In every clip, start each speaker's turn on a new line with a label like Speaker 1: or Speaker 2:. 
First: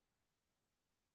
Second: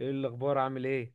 Speaker 1: ايه الاخبار؟ عامل ايه؟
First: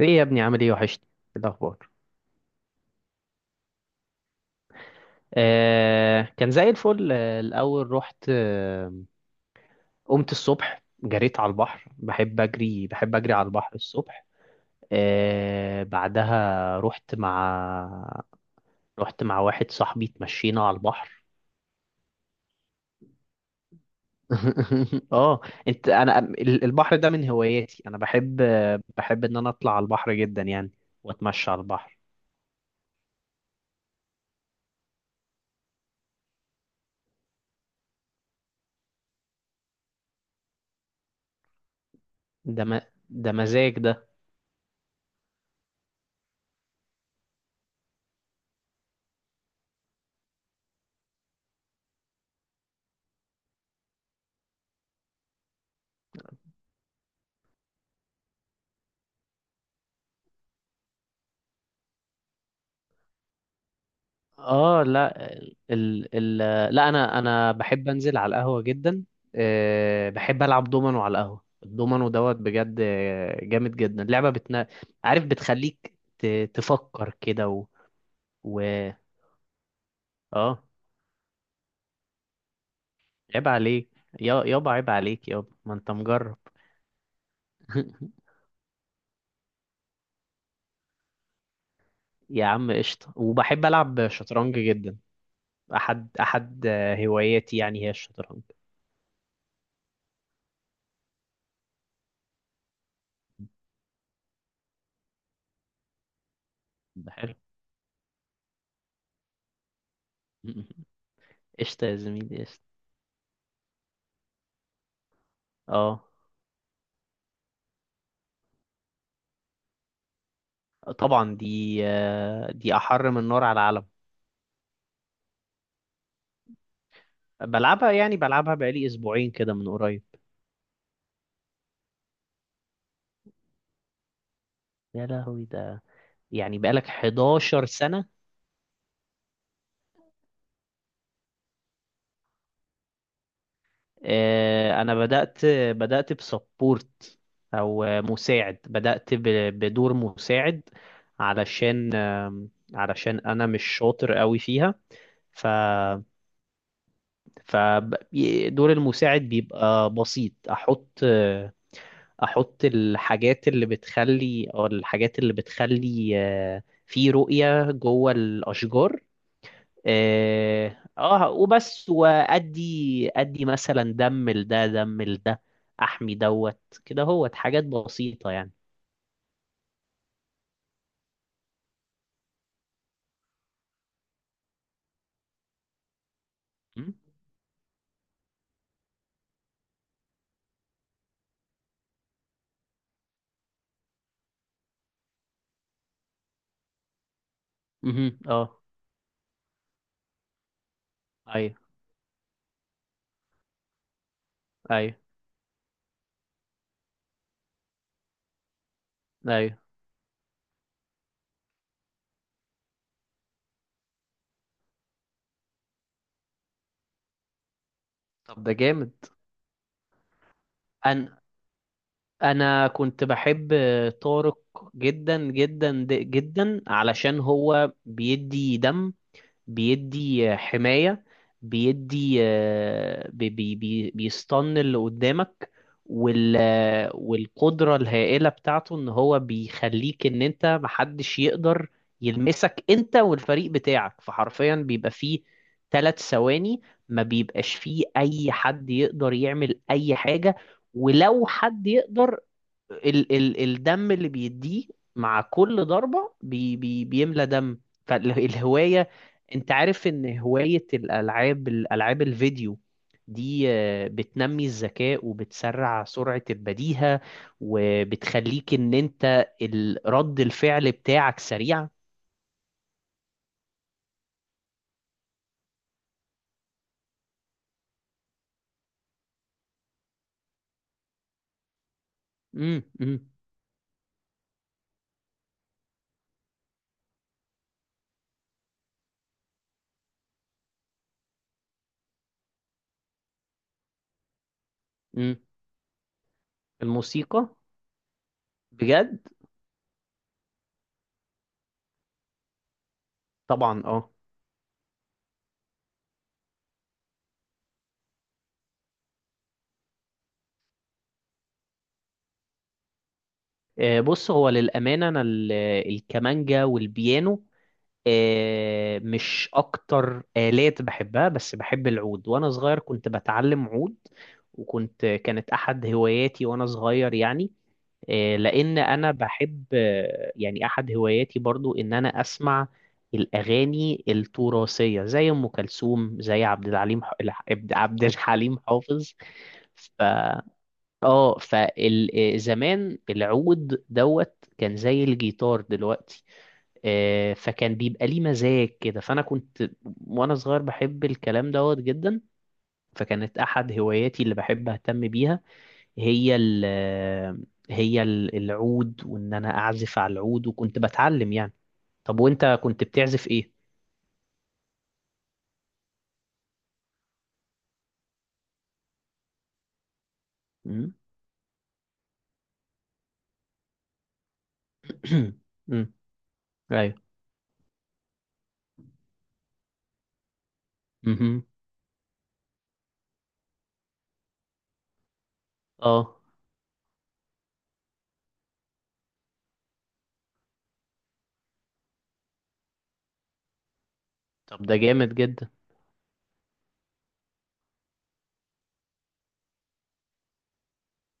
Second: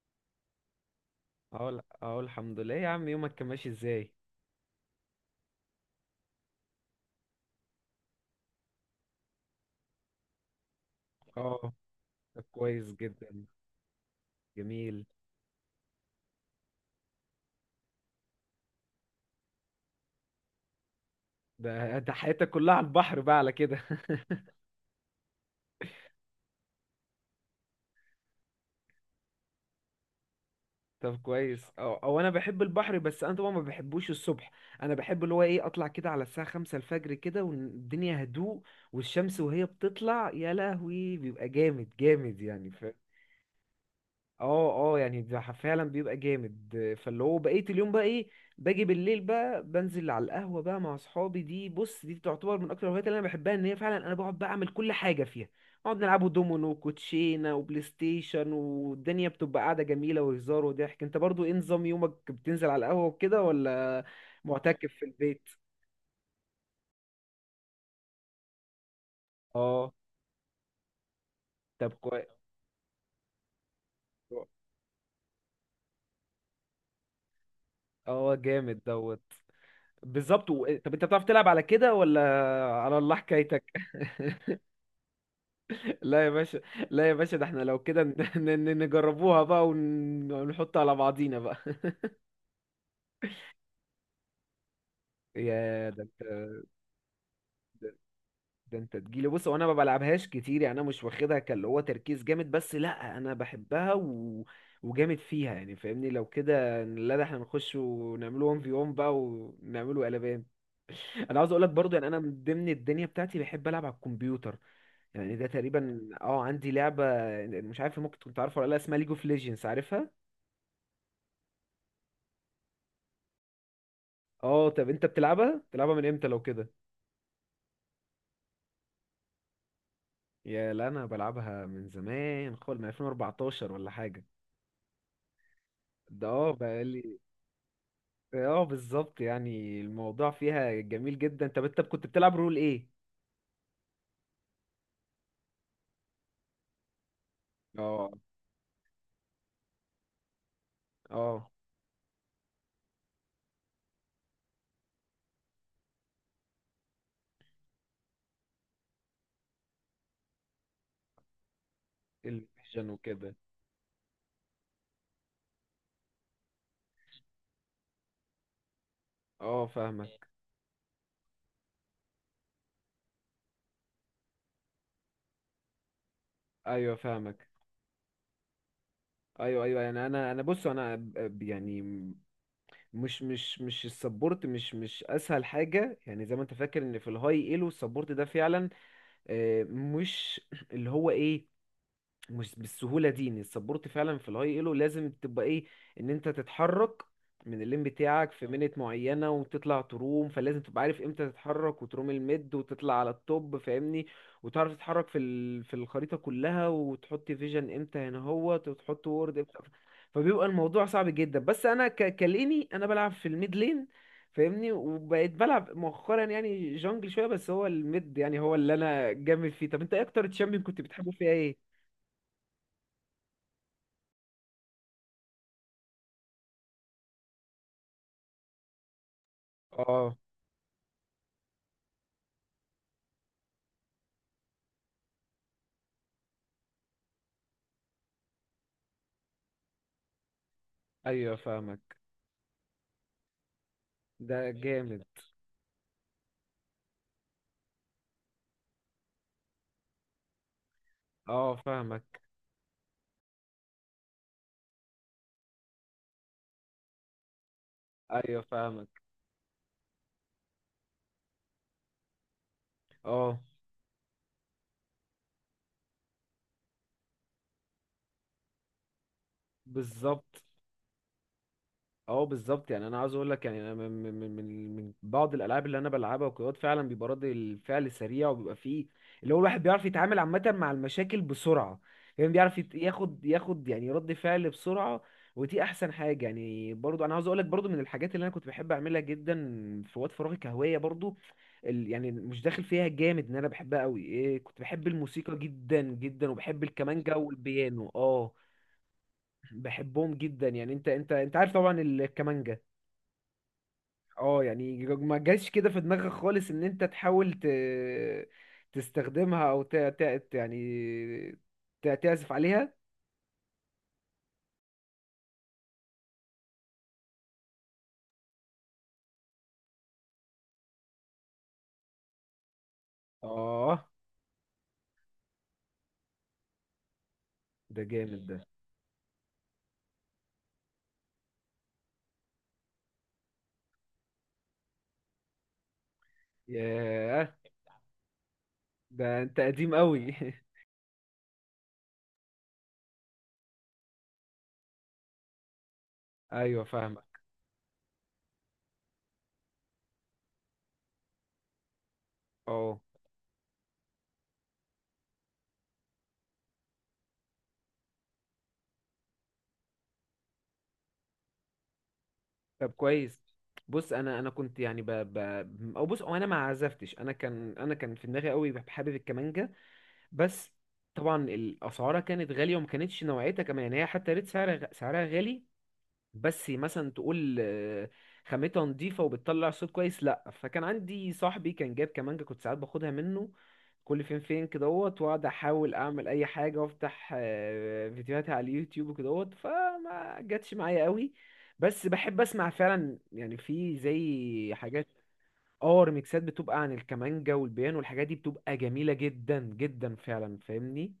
Speaker 2: ايه يا ابني عامل ايه وحشني. إيه
Speaker 1: اقول
Speaker 2: الاخبار؟
Speaker 1: اقول الحمد لله. إيه يا عم، يومك كان ماشي ازاي؟
Speaker 2: آه كان زي الفل، الاول رحت. قمت الصبح جريت على
Speaker 1: اه،
Speaker 2: البحر، بحب
Speaker 1: طب
Speaker 2: اجري
Speaker 1: كويس
Speaker 2: بحب اجري
Speaker 1: جدا.
Speaker 2: على البحر الصبح.
Speaker 1: جميل.
Speaker 2: آه بعدها رحت مع واحد صاحبي، اتمشينا على البحر.
Speaker 1: ده حياتك كلها على البحر بقى على كده.
Speaker 2: اه. البحر ده من هواياتي، انا بحب ان انا اطلع على البحر جدا يعني،
Speaker 1: طب
Speaker 2: واتمشى على
Speaker 1: كويس. او
Speaker 2: البحر.
Speaker 1: او انا بحب البحر، بس انا طبعا ما بحبوش الصبح. انا بحب اللي هو ايه، اطلع كده على الساعه 5 الفجر كده، والدنيا هدوء، والشمس وهي بتطلع يا لهوي بيبقى جامد جامد
Speaker 2: ده
Speaker 1: يعني.
Speaker 2: م... ده مزاج ده.
Speaker 1: اه اه، يعني ده فعلا بيبقى جامد. فاللي هو بقيت اليوم بقى ايه، باجي بالليل بقى بنزل على القهوة بقى مع اصحابي. دي بص، دي تعتبر من اكتر الهوايات اللي انا بحبها، ان هي فعلا انا بقعد بقى اعمل كل حاجة فيها. نقعد نلعبوا دومينو وكوتشينة وبلاي ستيشن، والدنيا بتبقى قاعدة جميلة، وهزار وضحك. انت برضو ايه نظام يومك؟ بتنزل على القهوة وكده، ولا
Speaker 2: اه
Speaker 1: معتكف في
Speaker 2: لا.
Speaker 1: البيت؟
Speaker 2: ال ال لا انا بحب انزل على القهوه جدا.
Speaker 1: اه،
Speaker 2: أه بحب العب دومينو على القهوه،
Speaker 1: طب
Speaker 2: الدومينو
Speaker 1: كويس.
Speaker 2: دوت بجد جامد جدا لعبه بتنا. عارف بتخليك تفكر كده
Speaker 1: اه
Speaker 2: و
Speaker 1: جامد دوت. بالظبط.
Speaker 2: اه.
Speaker 1: طب انت بتعرف تلعب على كده ولا؟ على الله
Speaker 2: عيب
Speaker 1: حكايتك.
Speaker 2: عليك. يابا عيب عليك يابا، ما انت
Speaker 1: لا يا
Speaker 2: مجرب.
Speaker 1: باشا، لا يا باشا، ده احنا لو كده نجربوها بقى ونحط على بعضينا بقى.
Speaker 2: يا عم قشطه، وبحب العب شطرنج جدا.
Speaker 1: يا ده
Speaker 2: احد
Speaker 1: انت.
Speaker 2: احد آه، هواياتي يعني هي
Speaker 1: ده
Speaker 2: الشطرنج.
Speaker 1: ده انت تجيلي، بص وانا ما بلعبهاش كتير يعني، انا مش واخدها كاللي هو تركيز جامد، بس لا انا بحبها. وجامد فيها يعني، فاهمني؟ لو كده
Speaker 2: ده
Speaker 1: لا، ده
Speaker 2: حلو.
Speaker 1: احنا نخش ونعمله 1 في 1 بقى، ونعمله قلبان. انا عاوز اقول لك
Speaker 2: قشطه
Speaker 1: برضو،
Speaker 2: يا
Speaker 1: يعني انا من
Speaker 2: زميلي قشطه.
Speaker 1: ضمن الدنيا بتاعتي بحب العب على الكمبيوتر. يعني ده
Speaker 2: اه
Speaker 1: تقريبا، اه، عندي لعبة، مش عارف ممكن كنت عارفها ولا لا، اسمها ليج اوف ليجندز، عارفها؟
Speaker 2: طبعا دي، دي احر من نار على العلم.
Speaker 1: اه، طب انت بتلعبها من امتى لو كده؟
Speaker 2: بلعبها يعني بلعبها بقالي اسبوعين كده من قريب.
Speaker 1: يا لا، انا بلعبها من زمان خالص، من 2014 ولا حاجه.
Speaker 2: يا لهوي ده،
Speaker 1: ده اه
Speaker 2: يعني بقالك
Speaker 1: بقالي.
Speaker 2: 11 سنة.
Speaker 1: اه بالظبط، يعني الموضوع فيها جميل جدا. طب انت كنت بتلعب رول ايه؟
Speaker 2: انا بدأت بسبورت، او
Speaker 1: اه
Speaker 2: مساعد، بدأت بدور مساعد.
Speaker 1: اه،
Speaker 2: علشان علشان انا مش شاطر قوي فيها. ف فدور المساعد بيبقى بسيط. احط
Speaker 1: الفيجن وكده.
Speaker 2: الحاجات اللي بتخلي، او الحاجات اللي بتخلي في رؤية جوه الاشجار.
Speaker 1: اه فاهمك.
Speaker 2: اه وبس، وادي مثلا دم لده دم لده، احمي دوت
Speaker 1: ايوه
Speaker 2: كده، هوت
Speaker 1: فاهمك.
Speaker 2: حاجات بسيطة يعني.
Speaker 1: ايوه ايوه، يعني انا بص انا يعني مش السبورت، مش اسهل حاجه يعني، زي ما انت فاكر
Speaker 2: م؟
Speaker 1: ان في الهاي ايلو السبورت ده فعلا مش، اللي هو ايه، مش بالسهولة دي، ان السبورت فعلا في الهاي ايلو لازم تبقى ايه، ان انت تتحرك من اللين
Speaker 2: مهم.
Speaker 1: بتاعك في
Speaker 2: اه
Speaker 1: منت معينة وتطلع تروم، فلازم تبقى عارف امتى
Speaker 2: ايوه
Speaker 1: تتحرك وتروم الميد وتطلع على التوب، فاهمني. وتعرف
Speaker 2: ايوه
Speaker 1: تتحرك في في الخريطة كلها، وتحط فيجن امتى هنا هو، وتحط وورد امتى.
Speaker 2: ايوه.
Speaker 1: فبيبقى الموضوع صعب جدا، بس انا كليني انا بلعب في الميد لين، فاهمني. وبقيت بلعب مؤخرا يعني جونجل شوية، بس هو الميد، يعني
Speaker 2: طب ده
Speaker 1: هو اللي
Speaker 2: جامد.
Speaker 1: انا جامد فيه. طب انت ايه اكتر تشامبيون كنت بتحبه
Speaker 2: انا
Speaker 1: فيها ايه؟
Speaker 2: انا كنت بحب طارق جدا جدا جدا، علشان هو بيدي دم،
Speaker 1: اه
Speaker 2: بيدي حماية، بيدي آه، بي بي بي بيستن اللي قدامك، والقدرة الهائلة بتاعته ان هو بيخليك ان انت محدش
Speaker 1: ايوه
Speaker 2: يقدر
Speaker 1: فاهمك.
Speaker 2: يلمسك انت والفريق بتاعك،
Speaker 1: ده
Speaker 2: فحرفيا بيبقى
Speaker 1: جامد.
Speaker 2: فيه ثلاث ثواني ما بيبقاش فيه اي حد يقدر يعمل اي حاجة. ولو
Speaker 1: اه
Speaker 2: حد
Speaker 1: فاهمك.
Speaker 2: يقدر، ال ال الدم اللي بيديه مع كل ضربة بي بي بيملى دم.
Speaker 1: ايوه
Speaker 2: فالهواية،
Speaker 1: فاهمك.
Speaker 2: انت عارف ان هواية الالعاب الفيديو
Speaker 1: اه
Speaker 2: دي بتنمي الذكاء وبتسرع سرعة البديهة، وبتخليك ان انت رد
Speaker 1: بالظبط.
Speaker 2: الفعل بتاعك سريع.
Speaker 1: اه بالظبط، يعني انا عاوز اقول لك يعني انا من بعض الالعاب اللي انا بلعبها وكده فعلا بيبقى رد الفعل سريع، وبيبقى فيه اللي هو الواحد بيعرف يتعامل عامه مع المشاكل بسرعه، يعني بيعرف
Speaker 2: امم امم
Speaker 1: ياخد يعني رد فعل بسرعه. ودي احسن حاجه، يعني برضو انا عاوز اقول لك برضو من الحاجات اللي انا كنت بحب اعملها جدا في وقت فراغي كهوايه برضو، يعني مش داخل فيها جامد ان انا بحبها قوي إيه، كنت بحب
Speaker 2: امم.
Speaker 1: الموسيقى جدا جدا، وبحب الكمانجا
Speaker 2: الموسيقى
Speaker 1: والبيانو. اه
Speaker 2: بجد.
Speaker 1: بحبهم جدا يعني، انت عارف طبعا الكمانجا.
Speaker 2: طبعا اه.
Speaker 1: اه، يعني ما جاش كده في دماغك خالص ان انت تحاول تستخدمها، او يعني تعزف عليها؟
Speaker 2: بص هو للأمانة أنا الكمانجا والبيانو مش اكتر آلات بحبها، بس بحب العود. وانا صغير كنت بتعلم عود،
Speaker 1: اه
Speaker 2: وكنت كانت احد هواياتي وانا صغير يعني.
Speaker 1: ده جامد ده.
Speaker 2: لان انا بحب يعني احد هواياتي برضو ان انا اسمع الاغاني التراثيه، زي ام كلثوم، زي عبد الحليم
Speaker 1: ياه،
Speaker 2: عبد الحليم حافظ.
Speaker 1: ده انت قديم
Speaker 2: ف
Speaker 1: قوي.
Speaker 2: اه فزمان العود دوت كان زي الجيتار دلوقتي.
Speaker 1: ايوه فاهمك.
Speaker 2: فكان بيبقى ليه مزاج كده. فانا كنت وانا صغير بحب الكلام دوت جدا.
Speaker 1: اه،
Speaker 2: فكانت احد هواياتي اللي بحب اهتم بيها، هي ال هي العود، وان انا اعزف على العود وكنت بتعلم يعني. طب وانت كنت
Speaker 1: طب
Speaker 2: بتعزف
Speaker 1: كويس.
Speaker 2: ايه؟
Speaker 1: بص، انا كنت يعني او بص، او انا ما عزفتش، انا كان في دماغي قوي حابب الكمانجا، بس
Speaker 2: مم.
Speaker 1: طبعا الاسعارها كانت غاليه، وما كانتش نوعيتها كمان، يعني هي حتى ريت سعرها سعرها غالي.
Speaker 2: مم.
Speaker 1: بس
Speaker 2: ايوه
Speaker 1: مثلا تقول خامتها نضيفة وبتطلع صوت كويس، لأ، فكان عندي
Speaker 2: مهم.
Speaker 1: صاحبي كان جايب كمانجا، كنت ساعات باخدها منه كل فين فين كدهوت، واقعد احاول
Speaker 2: اه
Speaker 1: اعمل اي حاجة، وافتح فيديوهاتي على اليوتيوب وكدهوت، فما جاتش معايا قوي. بس بحب اسمع فعلا، يعني في
Speaker 2: طب
Speaker 1: زي
Speaker 2: ده
Speaker 1: حاجات،
Speaker 2: جامد جدا.
Speaker 1: اه ريميكسات بتبقى عن الكمانجا والبيان، والحاجات دي بتبقى جميلة جدا جدا فعلا، فاهمني.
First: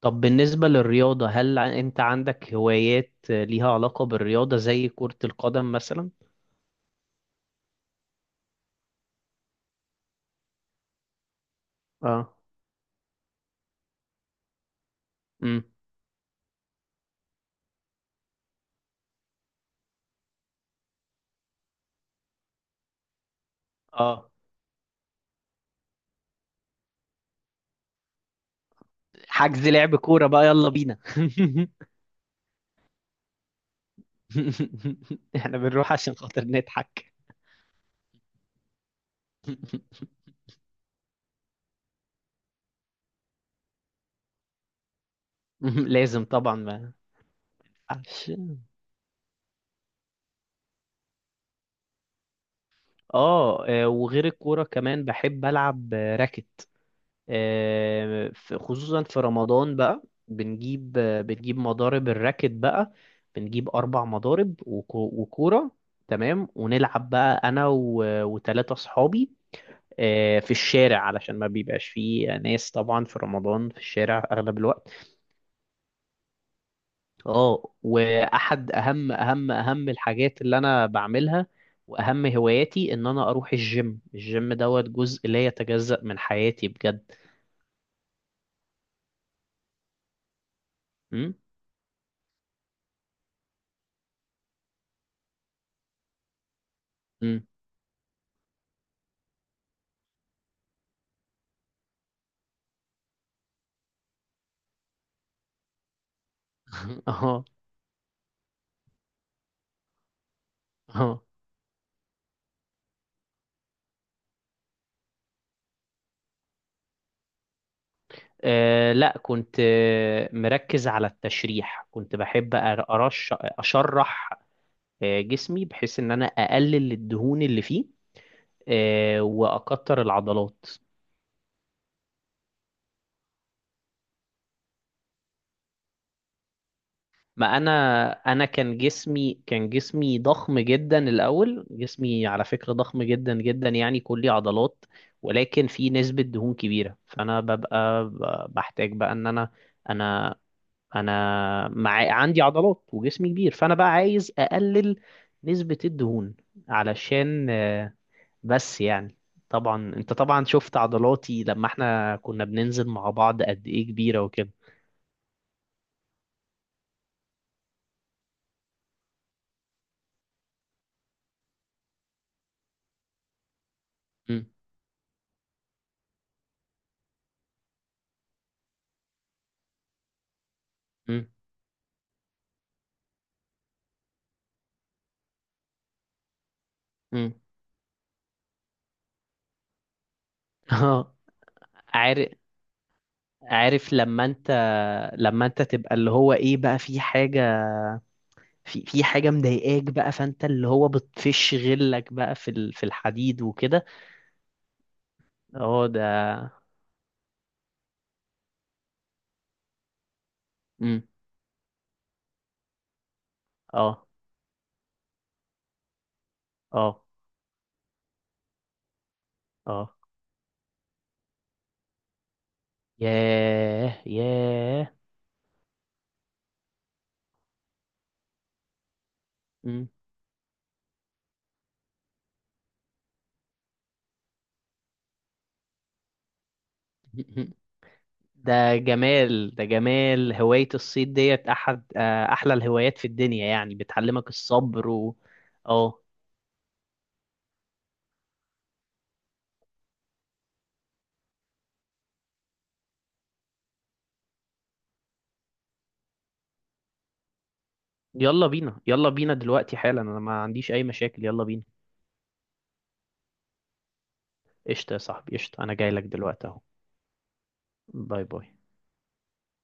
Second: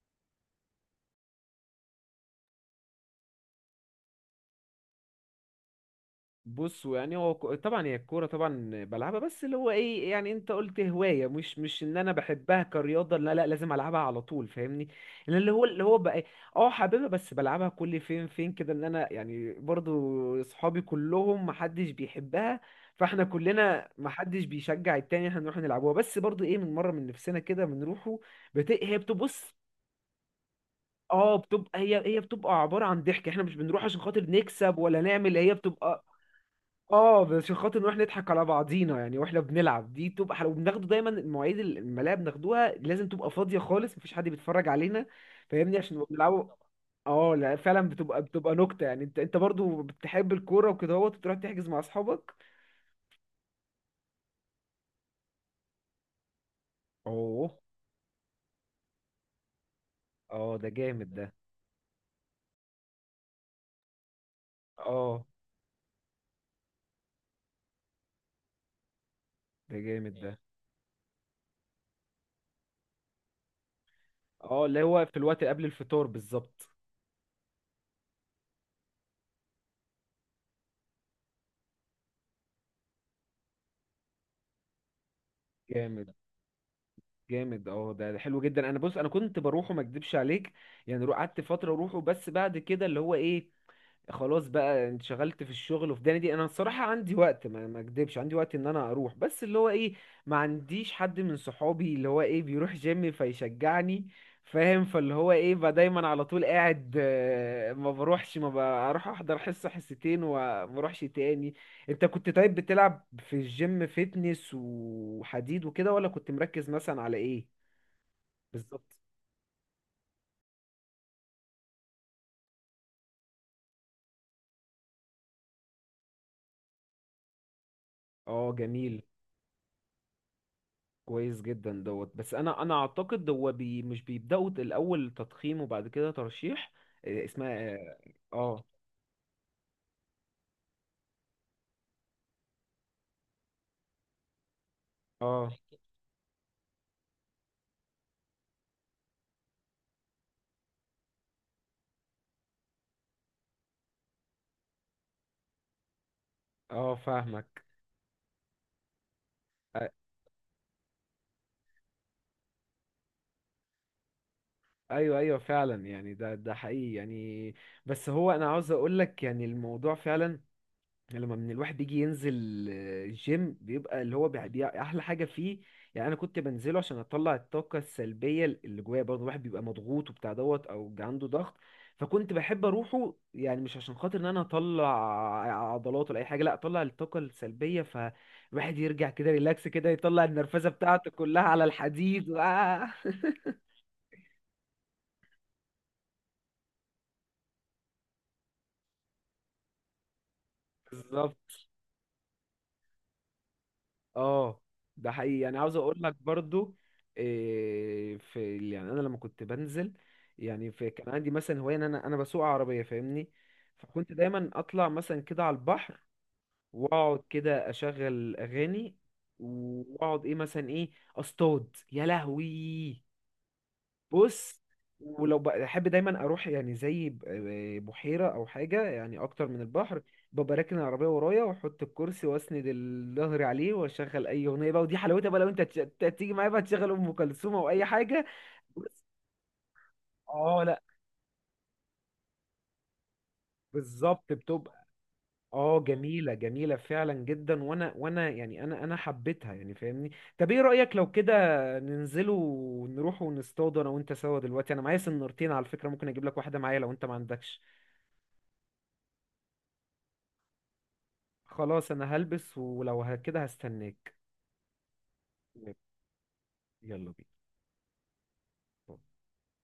Speaker 2: طب بالنسبة للرياضة، هل انت عندك هوايات ليها علاقة بالرياضة زي كرة القدم مثلا؟
Speaker 1: بص، يعني هو طبعا هي الكوره طبعا بلعبها، بس اللي هو ايه، يعني انت قلت هوايه، مش ان انا
Speaker 2: اه
Speaker 1: بحبها كرياضه، لا لا، لازم العبها على طول، فاهمني. لان اللي هو
Speaker 2: امم
Speaker 1: اللي هو بقى إيه، اه حاببها، بس بلعبها كل فين فين كده، ان انا يعني برضو اصحابي كلهم محدش بيحبها، فاحنا كلنا
Speaker 2: اه.
Speaker 1: محدش بيشجع التاني، احنا نروح نلعبوها، بس برضو ايه من مره من نفسنا كده بنروحوا. هي بتبص.
Speaker 2: حجز لعب كورة بقى، يلا بينا.
Speaker 1: اه بتبقى هي هي بتبقى عباره عن ضحك، احنا مش بنروح عشان خاطر نكسب ولا نعمل، هي
Speaker 2: احنا بنروح
Speaker 1: بتبقى،
Speaker 2: عشان خاطر نضحك.
Speaker 1: اه، بس عشان خاطر نروح نضحك على بعضينا، يعني واحنا بنلعب دي تبقى حلوه، وبناخده دايما المواعيد الملاعب بناخدوها لازم تبقى فاضيه خالص، مفيش حد بيتفرج علينا، فاهمني، عشان نبقى
Speaker 2: لازم
Speaker 1: بنلعبه.
Speaker 2: طبعا، ما
Speaker 1: اه لا فعلا، بتبقى
Speaker 2: ينفعش.
Speaker 1: بتبقى نكته، يعني انت برضو بتحب الكوره وكده اهوت، وتروح تحجز مع اصحابك؟
Speaker 2: اه وغير الكورة كمان بحب ألعب راكت.
Speaker 1: اوه.
Speaker 2: خصوصا في رمضان بقى،
Speaker 1: اه ده جامد ده.
Speaker 2: بنجيب مضارب الراكت بقى. بنجيب أربع مضارب وكو-
Speaker 1: اه
Speaker 2: وكورة، تمام، ونلعب بقى أنا وتلاتة صحابي
Speaker 1: ده جامد ده.
Speaker 2: في الشارع، علشان ما بيبقاش فيه ناس طبعا في رمضان في الشارع أغلب
Speaker 1: اه، اللي
Speaker 2: الوقت.
Speaker 1: هو في الوقت قبل الفطار بالظبط.
Speaker 2: اه واحد اهم اهم الحاجات اللي انا بعملها واهم هواياتي ان انا اروح الجيم، الجيم دوت جزء لا يتجزأ
Speaker 1: جامد
Speaker 2: من حياتي بجد.
Speaker 1: جامد. اه ده حلو جدا، انا بص انا كنت بروحه، ما اكدبش عليك، يعني
Speaker 2: امم
Speaker 1: قعدت فتره اروحه، بس بعد كده اللي هو ايه، خلاص بقى انشغلت في الشغل وفي دنيا دي، انا الصراحه عندي
Speaker 2: امم
Speaker 1: وقت، ما اكدبش عندي وقت ان انا اروح، بس اللي هو ايه، ما عنديش حد من صحابي اللي هو ايه بيروح جيم فيشجعني، فاهم. فاللي هو ايه بقى دايما على طول قاعد،
Speaker 2: اه
Speaker 1: ما بروحش، ما بروح احضر حصه حصتين، وما بروحش
Speaker 2: اه.
Speaker 1: تاني. انت كنت طيب بتلعب في الجيم فيتنس وحديد وكده، ولا كنت مركز مثلا على ايه؟ بالظبط.
Speaker 2: لا كنت مركز على التشريح، كنت بحب أر- أرش أشرح جسمي، بحيث إن أنا أقلل الدهون اللي فيه
Speaker 1: اه جميل.
Speaker 2: وأكتر العضلات.
Speaker 1: كويس جدا دوت. بس انا اعتقد هو بي مش بيبداوا الاول تضخيم، وبعد كده ترشيح. إيه
Speaker 2: ما انا
Speaker 1: اسمها؟
Speaker 2: انا
Speaker 1: اه
Speaker 2: كان جسمي ضخم جدا الاول، جسمي على فكره ضخم جدا جدا يعني، كلي عضلات،
Speaker 1: اه
Speaker 2: ولكن في نسبه دهون كبيره. فانا ببقى بحتاج بقى ان انا، انا انا مع عندي عضلات وجسمي كبير، فانا بقى عايز اقلل نسبه الدهون
Speaker 1: اه
Speaker 2: علشان
Speaker 1: فاهمك.
Speaker 2: بس يعني.
Speaker 1: أ-
Speaker 2: طبعا انت طبعا شفت عضلاتي لما احنا كنا بننزل مع بعض قد ايه كبيره وكده.
Speaker 1: ايوه ايوه فعلا، يعني ده حقيقي يعني، بس هو انا عاوز اقول لك يعني الموضوع فعلا، يعني لما من الواحد يجي ينزل الجيم، بيبقى اللي هو
Speaker 2: مم.
Speaker 1: احلى حاجه فيه، يعني انا كنت بنزله عشان اطلع الطاقه السلبيه اللي جوايا، برضه الواحد بيبقى مضغوط وبتاع دوت، او عنده
Speaker 2: مم.
Speaker 1: ضغط، فكنت بحب اروحه، يعني مش عشان خاطر ان انا اطلع عضلات ولا اي حاجه، لا، اطلع الطاقه
Speaker 2: مم.
Speaker 1: السلبيه، فالواحد يرجع كده ريلاكس كده، يطلع النرفزه بتاعته
Speaker 2: اه
Speaker 1: كلها على الحديد.
Speaker 2: عارف، عارف لما انت، لما انت تبقى اللي هو ايه بقى، في حاجة، في حاجة مضايقاك بقى، فانت اللي هو بتفش
Speaker 1: بالظبط.
Speaker 2: غلك بقى في في الحديد وكده.
Speaker 1: اه ده حقيقي، يعني عاوز
Speaker 2: اه
Speaker 1: اقول
Speaker 2: ده
Speaker 1: لك برضو إيه في، يعني انا لما كنت بنزل، يعني في
Speaker 2: امم
Speaker 1: كان عندي مثلا هوايه، ان انا بسوق عربيه، فاهمني.
Speaker 2: اه
Speaker 1: فكنت دايما اطلع مثلا كده على البحر،
Speaker 2: اه
Speaker 1: واقعد كده اشغل اغاني،
Speaker 2: اه
Speaker 1: واقعد ايه مثلا ايه، اصطاد يا لهوي.
Speaker 2: ياه
Speaker 1: بص،
Speaker 2: ياه.
Speaker 1: ولو بحب دايما اروح يعني زي بحيره او حاجه، يعني اكتر من
Speaker 2: مم.
Speaker 1: البحر، ببقى راكن العربيه ورايا، واحط الكرسي واسند الظهر عليه، واشغل اي اغنيه بقى، ودي حلاوتها بقى لو انت تيجي معايا بقى، تشغل ام كلثوم او اي حاجه.
Speaker 2: ده
Speaker 1: بس
Speaker 2: جمال، ده جمال.
Speaker 1: اه
Speaker 2: هواية
Speaker 1: لا،
Speaker 2: الصيد ديت احد احلى الهوايات في الدنيا يعني، بتعلمك
Speaker 1: بالظبط
Speaker 2: الصبر
Speaker 1: بتبقى،
Speaker 2: و
Speaker 1: اه
Speaker 2: اه.
Speaker 1: جميله جميله فعلا جدا، وانا يعني انا حبيتها يعني، فاهمني. طب ايه رايك لو كده ننزلوا ونروح ونصطادوا انا وانت سوا دلوقتي؟ انا معايا سنارتين على فكره، ممكن اجيب لك واحده معايا لو انت ما عندكش.
Speaker 2: يلا بينا، يلا بينا دلوقتي حالا، انا ما عنديش اي مشاكل، يلا بينا.
Speaker 1: خلاص، انا هلبس، ولو كده هستناك.
Speaker 2: قشطة يا صاحبي قشطة، أنا جاي لك دلوقتي أهو.
Speaker 1: يلا بينا.
Speaker 2: باي باي.